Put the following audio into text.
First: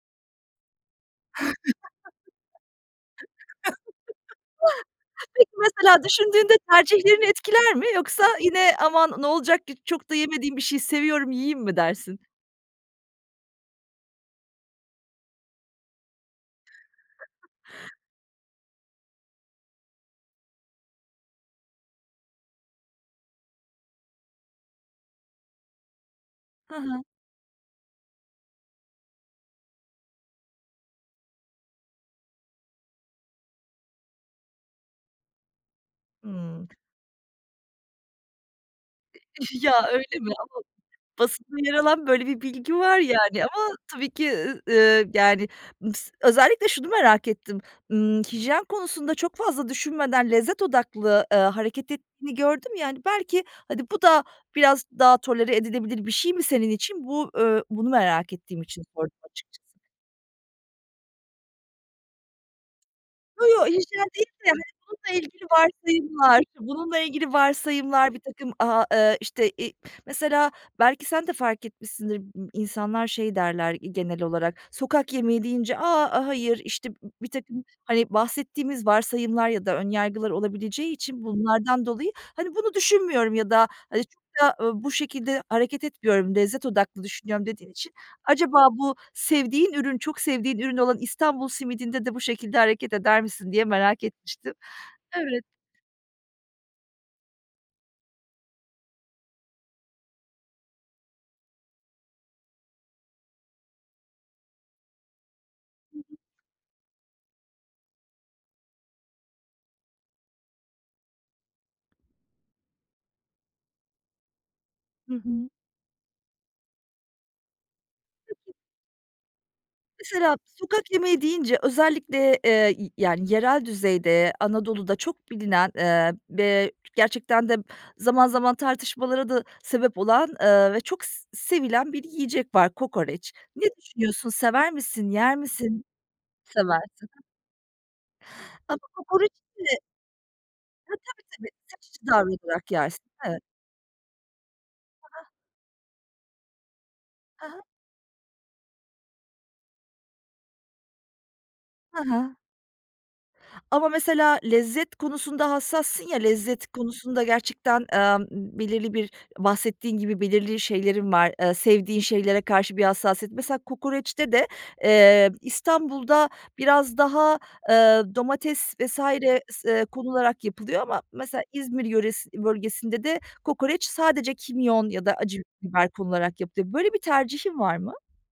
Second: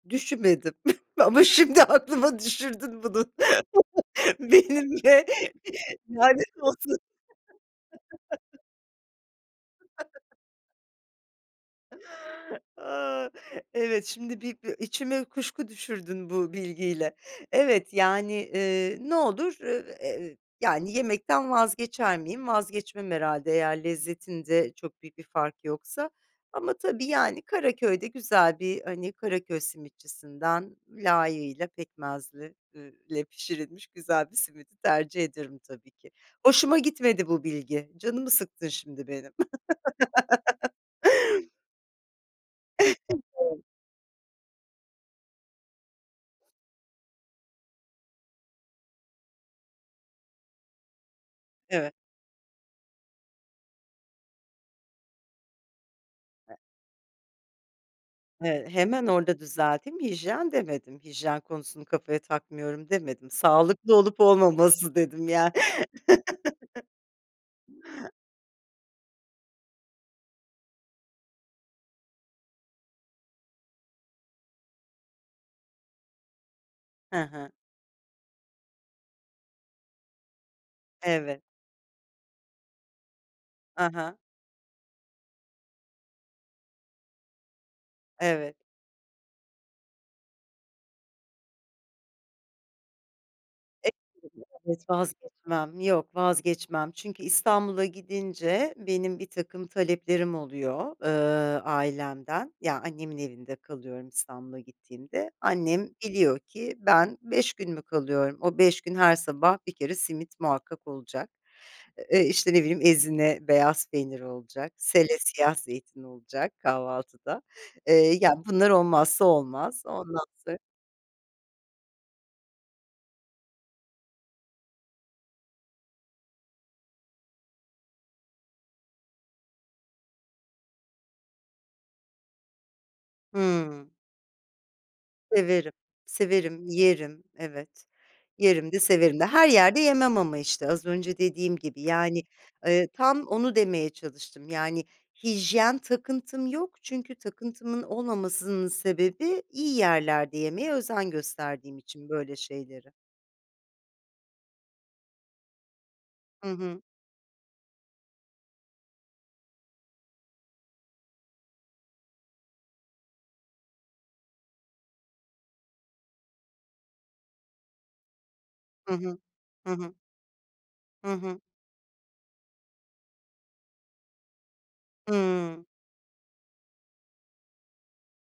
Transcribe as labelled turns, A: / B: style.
A: Düşünmedim, ama şimdi aklıma düşürdün bunu. Benimle
B: Peki, mesela düşündüğünde
A: lanet olsun.
B: tercihlerini etkiler mi yoksa yine "Aman ne olacak ki çok da yemediğim bir şeyi seviyorum yiyeyim." mi dersin?
A: Aaa, evet, şimdi bir b içime kuşku düşürdün bu bilgiyle. Evet, yani, eee, ne olur? Iıı, eee, eee, ııı, yani yemekten vazgeçer miyim? Vazgeçmem herhâlde eğer lezzetinde çok büyük bir fark yoksa. Ama
B: Hı hı.
A: tabii yani Karaköy'de güzel bir ,hani, Karaköy simitçisinden layığıyla pekmezli, ııı, le pişirilmiş güzel bir simidi tercih ederim tabii ki.
B: Hımm.
A: Hoşuma gitmedi bu bilgi, canımı sıktın şimdi benim.
B: Ya, öyle mi? Ama, basit bir yer alan böyle bir bilgi var yani
A: [unintelligible]
B: ama tabii ki, ııı, ııı, yani mıs özellikle şunu merak ettim. Imm, hijyen konusunda çok fazla düşünmeden lezzet odaklı, ııı, hareket
A: Evet.
B: ettiğini gördüm ya, hani, belki hadi bu da biraz daha tolere edilebilir bir şey mi senin için, bu, ııı, bunu merak ettiğim
A: Eee,
B: için
A: hemen
B: sordum
A: orada
B: açıkçası.
A: düzelteyim: "Hijyen." demedim, "Hijyen konusunu kafaya takmıyorum." demedim,
B: Yo yo,
A: "Sağlıklı
B: hijyen
A: olup
B: değilde, hani,
A: olmaması."
B: bununla
A: dedim
B: ilgili
A: yani.
B: varsayımlar, bununla ilgili varsayımlar birtakım, aaa, eee, işte, iii, mesela belki sen de fark etmişsindir, ımm, insanlar şey derler, iii, genel olarak, sokak yemeği deyince: "A, hayır." İşte b
A: He he.
B: birtakım, hani, bahsettiğimiz varsayımlar ya da ön yargılar olabileceği için
A: Evet.
B: bunlardan dolayı, hani, "Bunu düşünmüyorum ya da,
A: A
B: hani,
A: ha.
B: çokta, ııı, bu şekilde hareket etmiyorum, lezzet odaklı düşünüyorum." dediğin için
A: Evet.
B: acaba bu sevdiğin ürün, çok sevdiğin ürün olan İstanbul simidinde de bu şekilde hareket eder misin diye merak
A: [unintelligible]
B: etmiştim. Evet.
A: .Vazgeçmem, yok vazgeçmem. Çünkü İstanbul'a gidince benim birtakım taleplerim oluyor, ııı, ailemden. Ya, annemin evinde kalıyorum, İstanbul'a gittiğimde. Annem biliyor ki ben 5 gün mü kalıyorum? O 5 gün her sabah bir kere simit muhakkak olacak. Eee, işte, ne bileyim, ezine beyaz peynir olacak,
B: Hı
A: sele
B: hı.
A: siyah zeytin olacak kahvaltıda. Eee, ya, bunlar olmazsa olmaz. Ondan
B: Mesela
A: sonra
B: sokak yemeği deyince özellikle, eee, y yani, yerel düzeyde, Anadolu'da çok bilinen, ııı, ve g gerçekten de zaman zaman tartışmalara da sebep olan, ııı, ve çok s sevilen bir yiyecek var: Kokoreç. Ne
A: Hımm.
B: düşünüyorsun? Sever misin, yer
A: Severim,
B: misin?
A: severim.
B: Seversin.
A: Yerim,
B: Hıh.
A: evet. Yerim de,
B: Ama
A: severim de.
B: kokoreç
A: Her yerde
B: de
A: yemem ama, işte, az
B: Tabii.
A: önce
B: Tabii. Tabii.
A: dediğim gibi
B: Seçici
A: yani,
B: davranarak
A: ııı,
B: yersin.
A: tam
B: Evet.
A: onu demeye çalıştım. Yani
B: Hı hı.
A: hijyen takıntım yok, çünkü
B: Hı hı.
A: takıntımın olmamasının sebebi iyi yerlerde yemeye özen gösterdiğim
B: Hı
A: için
B: hı.
A: böyle şeyleri.
B: Ama mesela lezzet konusunda hassassın ya,
A: Hı
B: lezzet
A: hı.
B: konusunda gerçekten, emm, ımm, belirli bir bahsettiğin gibi belirli şeylerin var, ııı, sevdiğin şeylere karşı bir hassasiyet. Mesela kokoreçte de, eee, İstanbul'da biraz daha, ııı, domates
A: Hı
B: vs.
A: hı.
B: s
A: Hı
B: eee,
A: hı.
B: konularak yapılıyor ama
A: Hı hı.
B: mesela İzmir yöresi bölgesinde de kokoreç sadece kimyon ya da acı
A: Hımm.
B: biber konularak yapılıyor. Böyle bir tercihin var mı?